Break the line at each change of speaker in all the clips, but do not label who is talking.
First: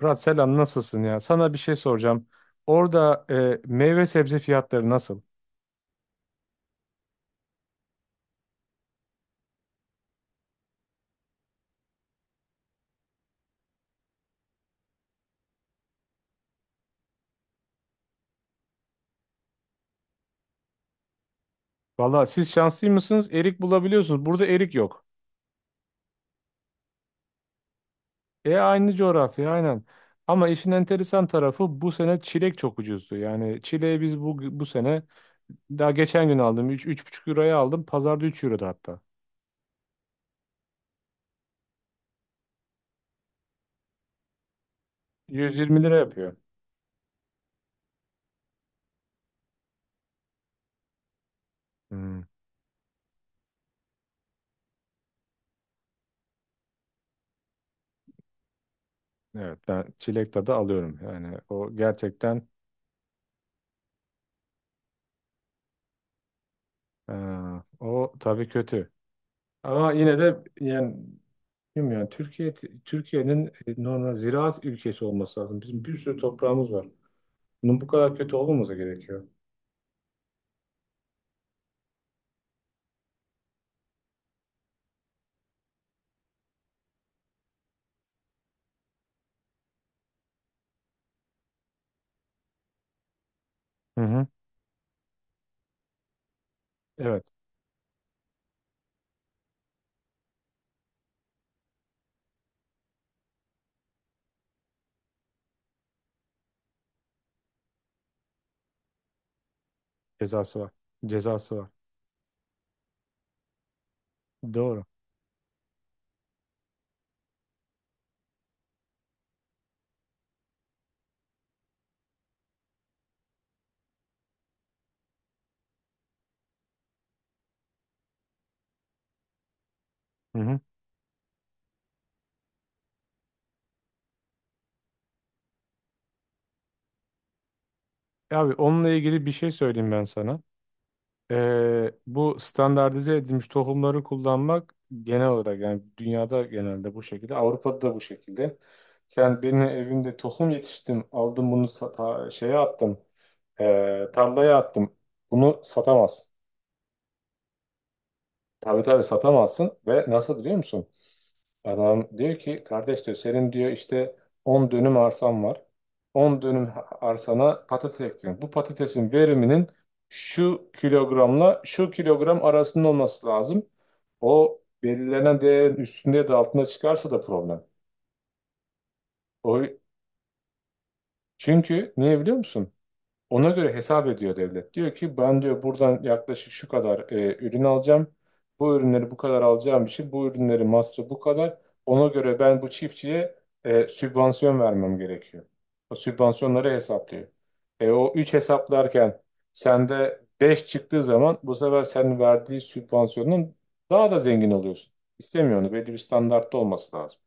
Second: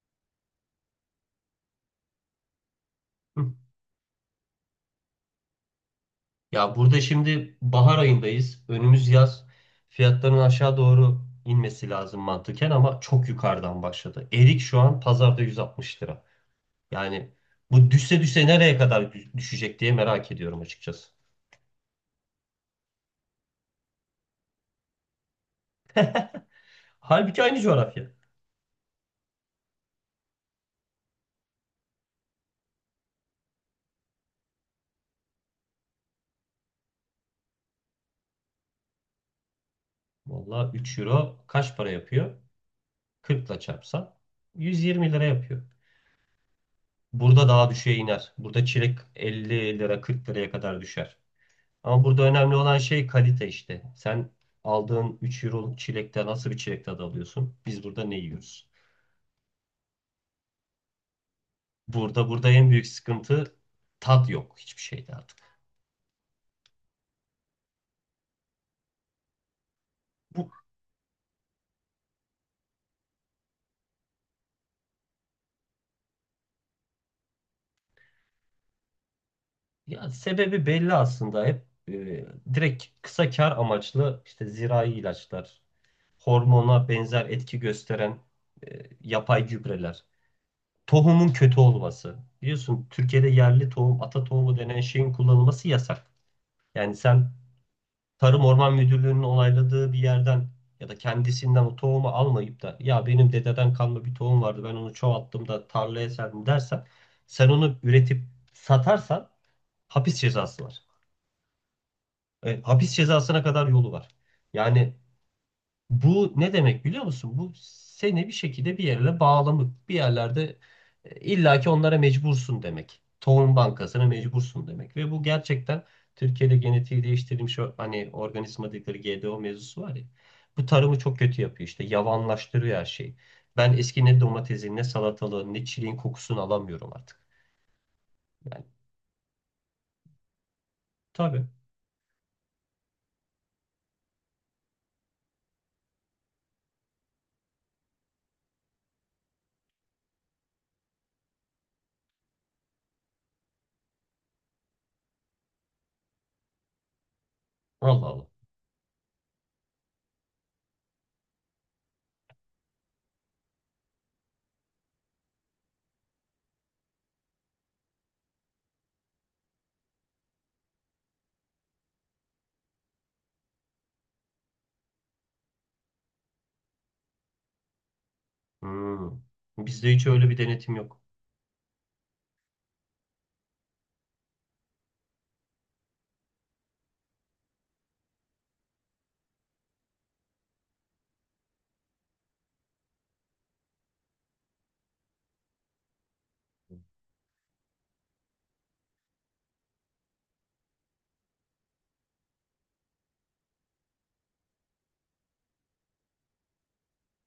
Murat selam nasılsın ya? Sana bir şey soracağım. Orada
Hı.
meyve sebze fiyatları nasıl?
Ya burada şimdi bahar ayındayız. Önümüz yaz. Fiyatların aşağı doğru inmesi lazım mantıken ama çok yukarıdan başladı. Erik şu an pazarda 160 lira. Yani bu düşse düşse nereye kadar düşecek diye merak ediyorum açıkçası.
Valla siz şanslı mısınız? Erik bulabiliyorsunuz. Burada erik yok.
Halbuki aynı coğrafya.
E aynı coğrafya aynen. Ama işin enteresan tarafı bu sene çilek çok ucuzdu. Yani çileği biz bu sene daha geçen gün aldım. Üç buçuk euroya aldım. Pazarda 3 euroda hatta.
Valla 3 euro kaç para yapıyor? 40 ile çarpsan 120 lira
Yüz
yapıyor.
yirmi lira yapıyor.
Burada daha düşüğe iner. Burada çilek 50 lira 40 liraya kadar düşer. Ama
Hmm,
burada önemli olan şey kalite işte. Sen aldığın 3 euro çilekten nasıl bir çilek tadı alıyorsun? Biz burada ne yiyoruz?
evet ben çilek tadı alıyorum. Yani o
Burada
gerçekten
burada en büyük sıkıntı, tat yok hiçbir şeyde artık.
e, o tabii kötü. Ama yine de
Bu
yani bilmiyorum yani Türkiye'nin normal ziraat ülkesi olması lazım. Bizim bir sürü toprağımız var. Bunun bu kadar kötü olmaması gerekiyor.
Ya sebebi belli aslında hep e, direkt kısa kar amaçlı işte zirai ilaçlar, hormona benzer etki gösteren yapay gübreler, tohumun kötü olması. Biliyorsun Türkiye'de yerli
Hı
tohum, ata
hı.
tohumu denen şeyin kullanılması yasak. Yani
Evet,
sen Tarım Orman Müdürlüğü'nün onayladığı bir yerden ya da kendisinden o tohumu almayıp da, ya benim dededen kalma bir tohum vardı ben onu çoğalttım da tarlaya serdim dersen, sen onu üretip satarsan hapis
cezası
cezası
var.
var.
Cezası var.
Hapis cezasına kadar yolu var.
Doğru.
Yani bu ne demek biliyor musun? Bu seni bir şekilde bir yerle bağlamak, bir yerlerde illaki onlara mecbursun demek. Tohum bankasına mecbursun demek. Ve bu gerçekten Türkiye'de genetiği değiştirilmiş hani organizma dedikleri GDO mevzusu var ya.
Hı hı.
Bu tarımı çok kötü yapıyor işte. Yavanlaştırıyor her şeyi. Ben eski ne domatesin, ne salatalığın, ne çileğin kokusunu alamıyorum artık.
E abi
Yani
onunla ilgili bir şey söyleyeyim ben sana.
tabii.
Bu standartize edilmiş tohumları kullanmak genel olarak yani dünyada genelde bu şekilde, Avrupa'da da bu şekilde. Sen benim evimde tohum yetiştim, aldım bunu şeye attım, tarlaya attım. Bunu satamazsın.
Allah Allah.
Tabii tabii satamazsın, ve nasıl biliyor musun? Adam diyor ki kardeş diyor senin diyor işte 10 dönüm arsan var. 10 dönüm arsana patates ektin. Bu patatesin veriminin şu kilogramla şu kilogram arasında olması lazım. O belirlenen değerin üstünde ya da altında çıkarsa da problem.
Hmm.
O
Bizde hiç öyle bir denetim yok.
Çünkü niye biliyor musun? Ona göre hesap ediyor devlet. Diyor ki ben diyor buradan yaklaşık şu kadar ürün alacağım. Bu ürünleri bu kadar alacağım için bu ürünleri masrafı bu kadar. Ona göre ben bu çiftçiye sübvansiyon vermem gerekiyor. O sübvansiyonları hesaplıyor. E, o 3 hesaplarken sende 5 çıktığı zaman bu sefer senin verdiği sübvansiyonun daha da zengin oluyorsun. İstemiyorsun. Belli bir standartta olması lazım.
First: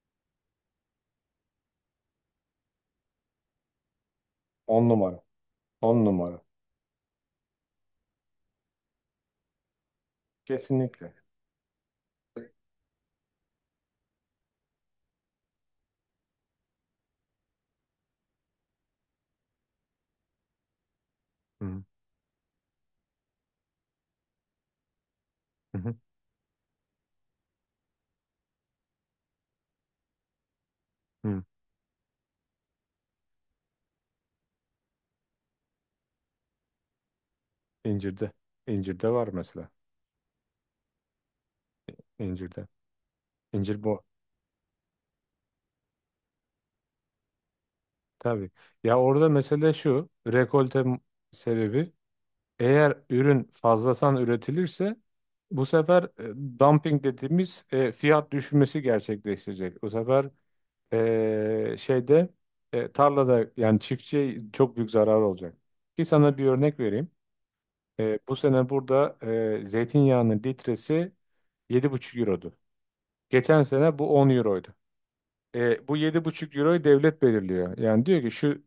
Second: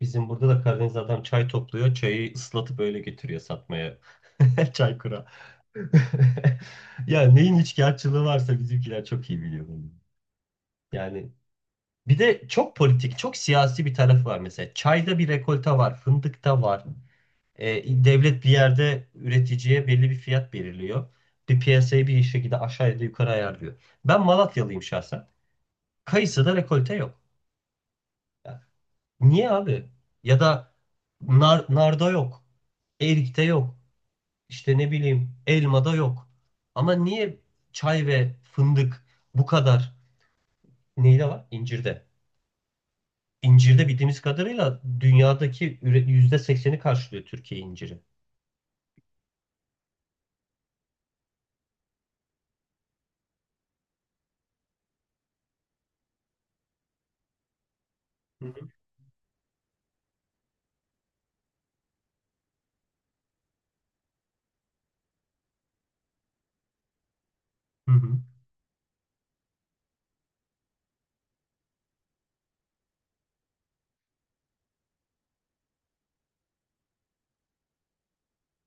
Bizim burada da Karadeniz adam çay topluyor. Çayı ıslatıp öyle getiriyor satmaya.
10 numara.
Çaykura.
10 numara.
Ya neyin üçkağıtçılığı varsa bizimkiler çok iyi biliyor bunu.
Kesinlikle.
Yani bir de çok politik, çok siyasi bir tarafı var mesela. Çayda bir rekolta var, fındıkta var. Devlet bir yerde üreticiye belli bir fiyat belirliyor. Bir
Hı
piyasayı bir şekilde aşağı ya da yukarı ayarlıyor. Ben Malatyalıyım şahsen.
hı.
Kayısıda rekolte yok. Niye abi? Ya da
Hı.
nar, narda yok. Erikte yok. İşte ne bileyim, elmada yok. Ama niye çay
İncirde.
ve fındık
İncirde var
bu
mesela.
kadar, neyde var? İncirde.
İncirde. İncir
İncirde
bu.
bildiğimiz kadarıyla dünyadaki %80'i karşılıyor Türkiye inciri.
Tabii. Ya orada mesele şu. Sebebi, eğer ürün fazladan üretilirse bu sefer dumping dediğimiz fiyat
Hı hı.
düşmesi gerçekleşecek. Bu sefer e, şeyde tarlada yani çiftçiye çok büyük zarar olacak. Ki sana bir örnek vereyim.
Hı hı.
Bu sene burada zeytinyağının litresi 7,5 eurodu. Geçen sene bu 10 euroydu. Bu 7,5 euroyu devlet belirliyor. Yani diyor ki şu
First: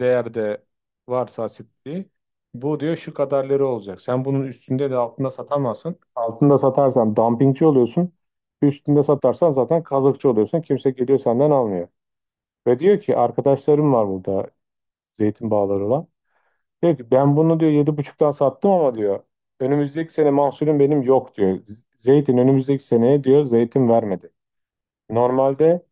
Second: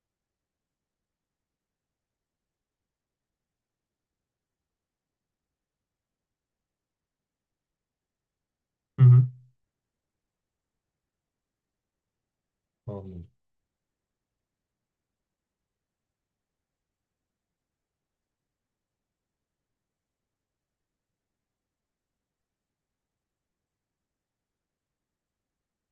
değerde varsa asitliği, bu diyor şu kadar lira olacak. Sen bunun üstünde de altında satamazsın. Altında satarsan dumpingçi oluyorsun. Üstünde
Hı hı.
satarsan zaten kazıkçı oluyorsun. Kimse geliyor senden almıyor. Ve diyor ki
Vallahi.
arkadaşlarım var burada zeytin bağları olan. Diyor ki ben bunu diyor 7,5'tan sattım, ama diyor önümüzdeki sene mahsulüm benim yok diyor. Zeytin önümüzdeki seneye diyor zeytin vermedi. Normalde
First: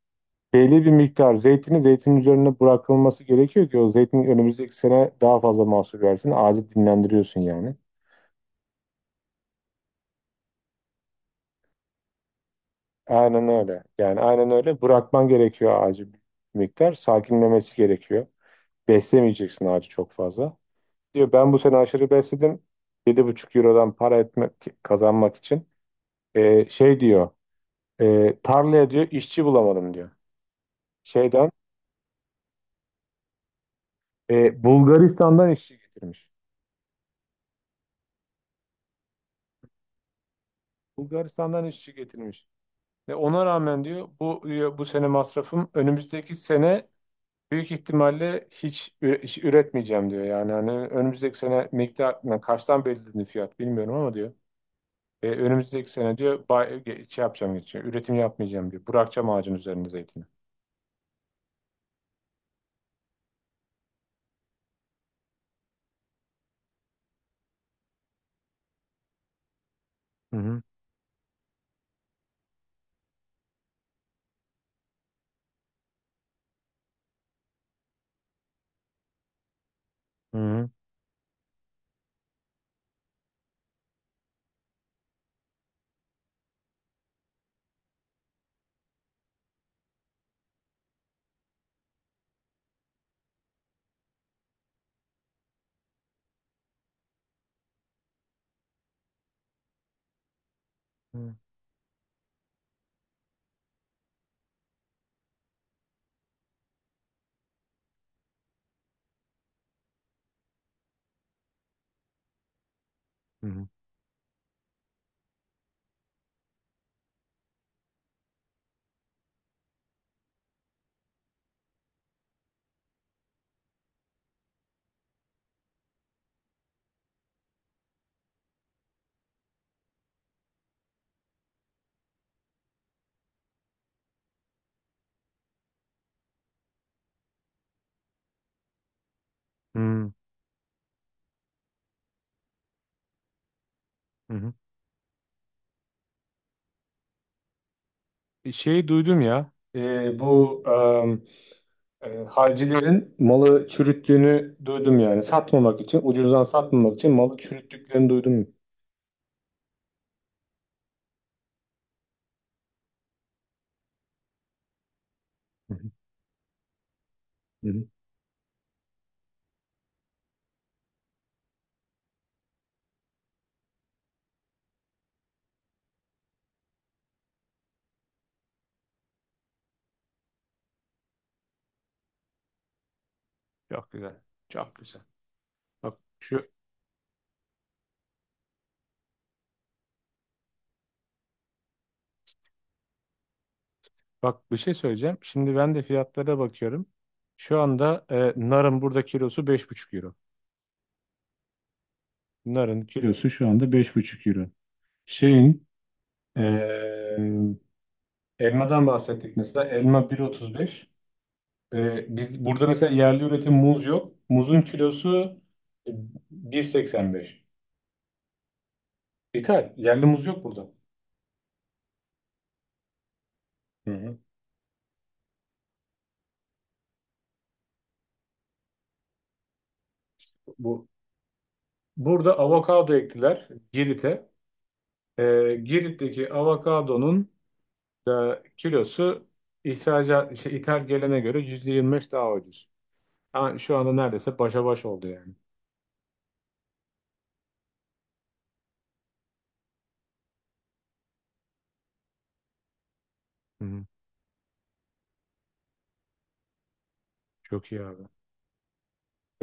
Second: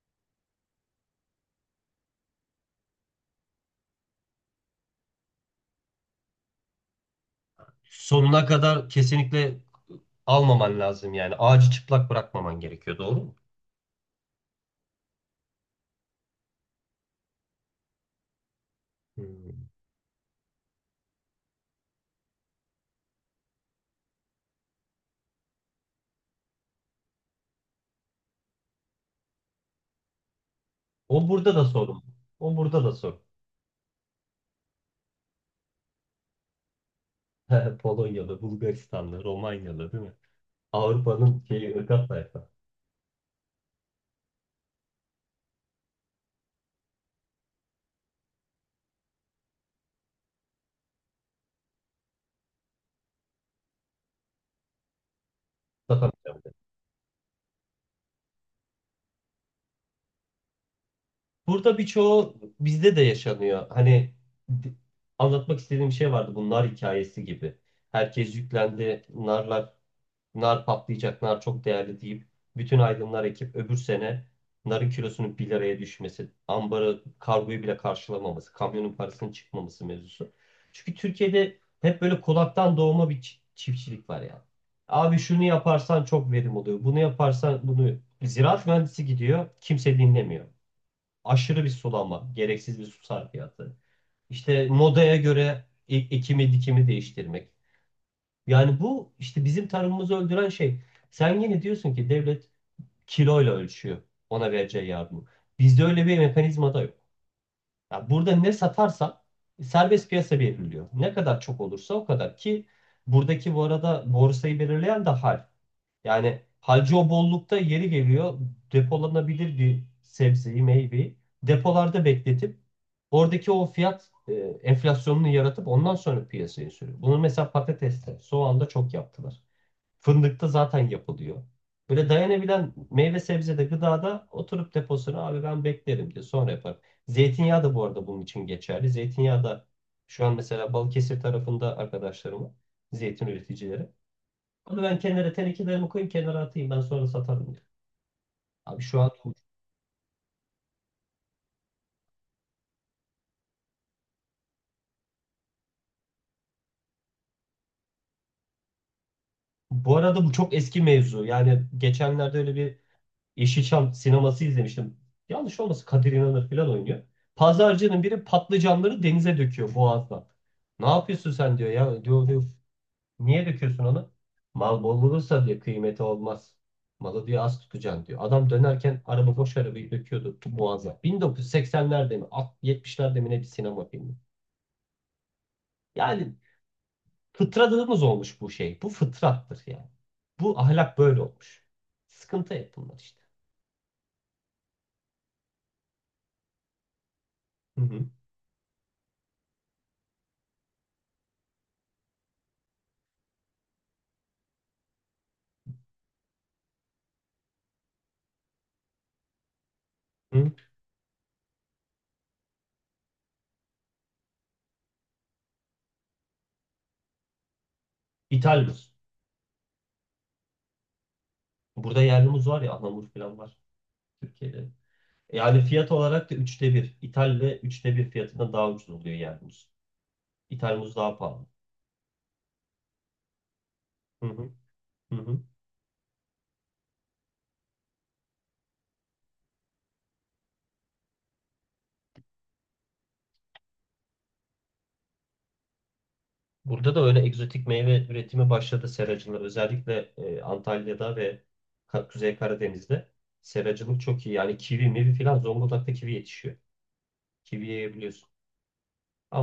belli bir miktar zeytini zeytin üzerine bırakılması gerekiyor ki o zeytin önümüzdeki sene daha fazla mahsul versin. Ağacı dinlendiriyorsun yani.
Sonuna kadar kesinlikle almaman lazım yani. Ağacı çıplak bırakmaman gerekiyor, doğru mu?
Aynen öyle. Yani aynen öyle. Bırakman gerekiyor ağacı bir miktar. Sakinlemesi gerekiyor. Beslemeyeceksin
Hmm.
ağacı çok fazla. Diyor ben bu sene aşırı besledim. Yedi buçuk eurodan para etmek, kazanmak için. Şey diyor. Tarlaya diyor işçi bulamadım diyor.
O
Şeyden
burada da sorun. O burada da sorun.
Bulgaristan'dan işçi getirmiş.
Polonyalı, Bulgaristanlı, Romanyalı değil mi? Avrupa'nın
Bulgaristan'dan
şeyi,
işçi
ırgat
getirmiş.
tayfa.
Ve ona rağmen diyor bu sene masrafım önümüzdeki sene büyük ihtimalle hiç üretmeyeceğim diyor. Yani hani önümüzdeki sene miktar yani kaçtan belirledi fiyat bilmiyorum ama diyor. Önümüzdeki sene diyor
Satamayacağım, dedi.
şey yapacağım geçiyor. Üretim yapmayacağım diyor. Bırakacağım ağacın üzerinde zeytini.
Burada birçoğu bizde de yaşanıyor. Hani di- anlatmak istediğim şey vardı, bu nar hikayesi gibi. Herkes yüklendi.
Hı hı.
Nar patlayacak, nar çok değerli deyip bütün aydınlar ekip, öbür sene narın kilosunun 1 liraya düşmesi, ambarı, kargoyu bile karşılamaması, kamyonun parasının çıkmaması mevzusu.
Hı hı.
Çünkü Türkiye'de hep böyle kulaktan doğma bir çiftçilik var ya. Abi şunu yaparsan çok verim oluyor. Bunu yaparsan bunu, ziraat mühendisi gidiyor, kimse dinlemiyor. Aşırı bir sulanma, gereksiz bir su sarfiyatı. İşte modaya göre ekimi dikimi değiştirmek. Yani bu işte bizim tarımımızı öldüren şey. Sen yine diyorsun ki devlet kiloyla ölçüyor ona vereceği yardımı. Bizde öyle bir mekanizma da yok. Ya burada ne satarsa serbest piyasa belirliyor. Ne kadar çok olursa o kadar. Ki
Hı
buradaki, bu
hı.
arada, borsayı belirleyen de hal. Yani halcı o bollukta yeri geliyor, depolanabilir bir sebzeyi, meyveyi depolarda bekletip, oradaki o fiyat enflasyonunu yaratıp ondan sonra piyasaya sürüyor. Bunu mesela patateste, soğanda çok yaptılar. Fındıkta zaten yapılıyor. Böyle dayanabilen meyve sebzede, gıdada oturup deposunu, abi ben beklerim diye, sonra yaparım. Zeytinyağı da bu arada bunun için geçerli. Zeytinyağı da şu an mesela, Balıkesir tarafında arkadaşlarım var. Zeytin üreticileri.
Hı hı.
Onu ben kenara tenekelerimi koyayım, kenara atayım, ben sonra satarım diyor. Abi
Şeyi
şu an,
duydum ya. Halcilerin malı çürüttüğünü duydum yani. Satmamak için, ucuzdan satmamak için malı çürüttüklerini duydum.
bu arada, bu çok eski mevzu. Yani geçenlerde öyle bir Yeşilçam sineması izlemiştim. Yanlış
Hı
olmasın,
hı.
Kadir İnanır falan oynuyor.
Hı hı.
Pazarcının biri patlıcanları denize döküyor boğazdan. Ne yapıyorsun sen diyor ya. Diyor, diyor, niye döküyorsun onu? Mal bol olursa diyor kıymeti olmaz. Malı diyor az tutacaksın diyor. Adam dönerken araba, boş arabayı döküyordu boğaza. 1980'lerde mi 70'lerde mi ne, bir sinema
Çok
filmi.
güzel. Çok güzel. Bak
Yani
şu
fıtradığımız olmuş bu şey. Bu fıtrattır yani. Bu ahlak böyle olmuş. Sıkıntı hep bunlar işte.
bak bir şey söyleyeceğim. Şimdi ben de fiyatlara bakıyorum. Şu
Hı
anda
hı.
narın burada kilosu 5,5 euro. Narın kilosu şu anda 5,5 euro. Şeyin e, Elmadan bahsettik mesela. Elma
Hı.
1,35. Biz burada mesela yerli üretim muz yok. Muzun kilosu e, 1,85.
İthal.
İthal. Yerli muz yok burada.
Burada yerli muz var ya, Anamur falan var
Hı hı.
Türkiye'de. Yani fiyat olarak da üçte bir. İthal ve üçte bir fiyatına, daha ucuz oluyor yerli muz. İthal
Bu
muz daha pahalı.
Burada avokado ektiler
Hı
Girit'e.
hı. Hı hı.
Girit'teki avokadonun da kilosu, ihracat, şey, ithal gelene göre %25 daha ucuz. Ama şu anda neredeyse başa baş oldu yani.
Burada da öyle egzotik meyve üretimi başladı, seracılığı. Özellikle Antalya'da ve Kuzey Karadeniz'de
Hı hı.
seracılık çok iyi. Yani kivi, mivi filan, Zonguldak'ta kivi yetişiyor. Kivi
Çok iyi abi.
yiyebiliyorsun.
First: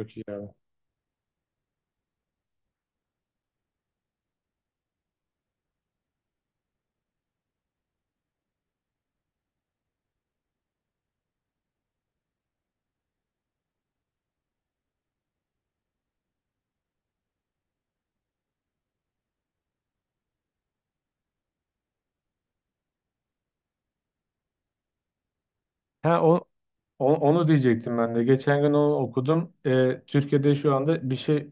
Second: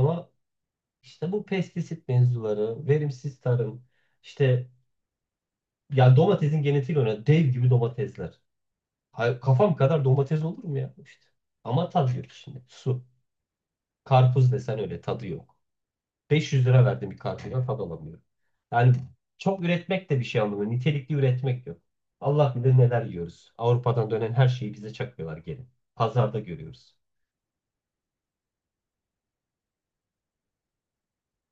Çok iyi abi.
işte bu pestisit mevzuları, verimsiz tarım, işte ya domatesin genetiğiyle oynayan dev gibi domatesler. Kafam kadar domates olur mu ya? İşte. Ama tadı yok şimdi. Su. Karpuz desen öyle, tadı yok. 500 lira verdim bir karpuza, tad alamıyorum. Yani çok üretmek de bir şey anlamıyor. Nitelikli üretmek yok. Allah bilir neler yiyoruz. Avrupa'dan dönen her şeyi bize çakıyorlar geri.
Ha, o,
Pazarda görüyoruz.
Onu diyecektim ben de. Geçen gün onu okudum. Türkiye'de şu anda bir şey,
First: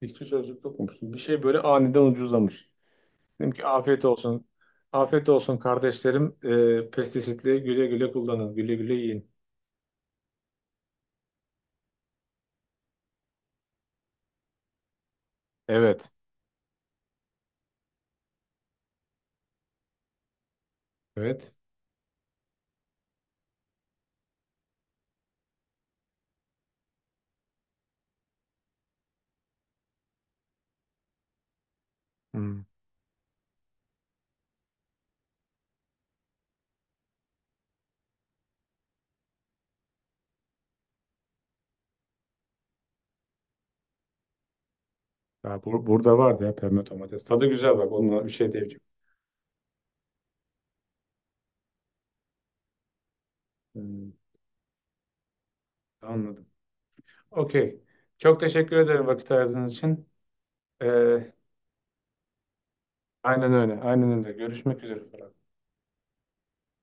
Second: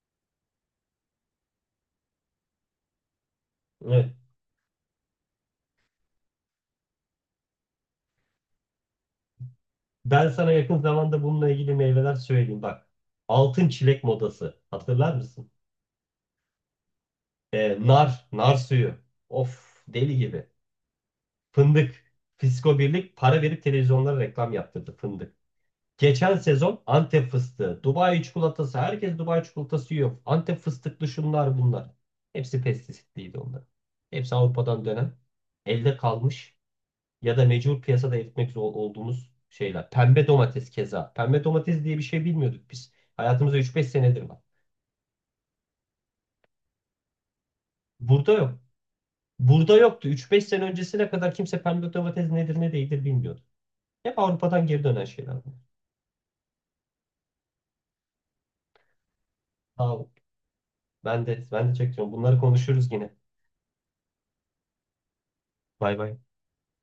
İktisat Sözlük'te okumuştum. Bir şey böyle aniden ucuzlamış. Dedim ki afiyet
Evet.
olsun. Afiyet olsun kardeşlerim. Pestisitli güle güle kullanın. Güle güle yiyin.
Ben sana yakın zamanda bununla ilgili meyveler söyleyeyim bak. Altın çilek modası, hatırlar mısın?
Evet.
Nar, nar suyu. Of, deli gibi.
Evet.
Fındık. Fisko Birlik para verip televizyonlara reklam yaptırdı, fındık. Geçen sezon Antep fıstığı, Dubai çikolatası, herkes Dubai çikolatası yiyor. Antep fıstıklı şunlar bunlar. Hepsi pestisitliydi onlar. Hepsi Avrupa'dan dönen, elde kalmış ya da mecbur piyasada eritmek zor olduğumuz şeyler. Pembe domates keza. Pembe domates diye bir şey bilmiyorduk biz. Hayatımızda üç beş senedir var.
Ya burada vardı ya pembe domates. Tadı güzel, bak onunla bir
Burada
şey
yok.
diyeceğim.
Burada yoktu. Üç beş sene öncesine kadar kimse pembe domates nedir ne değildir bilmiyordu.
Hmm,
Hep Avrupa'dan geri dönen şeyler bunlar.
anladım. Okey. Çok teşekkür ederim vakit ayırdığınız
Sağ
için.
Ben
Ee,
de ben de çekiyorum. Bunları konuşuruz yine.
aynen öyle. Aynen öyle. Görüşmek üzere.
Bay bay.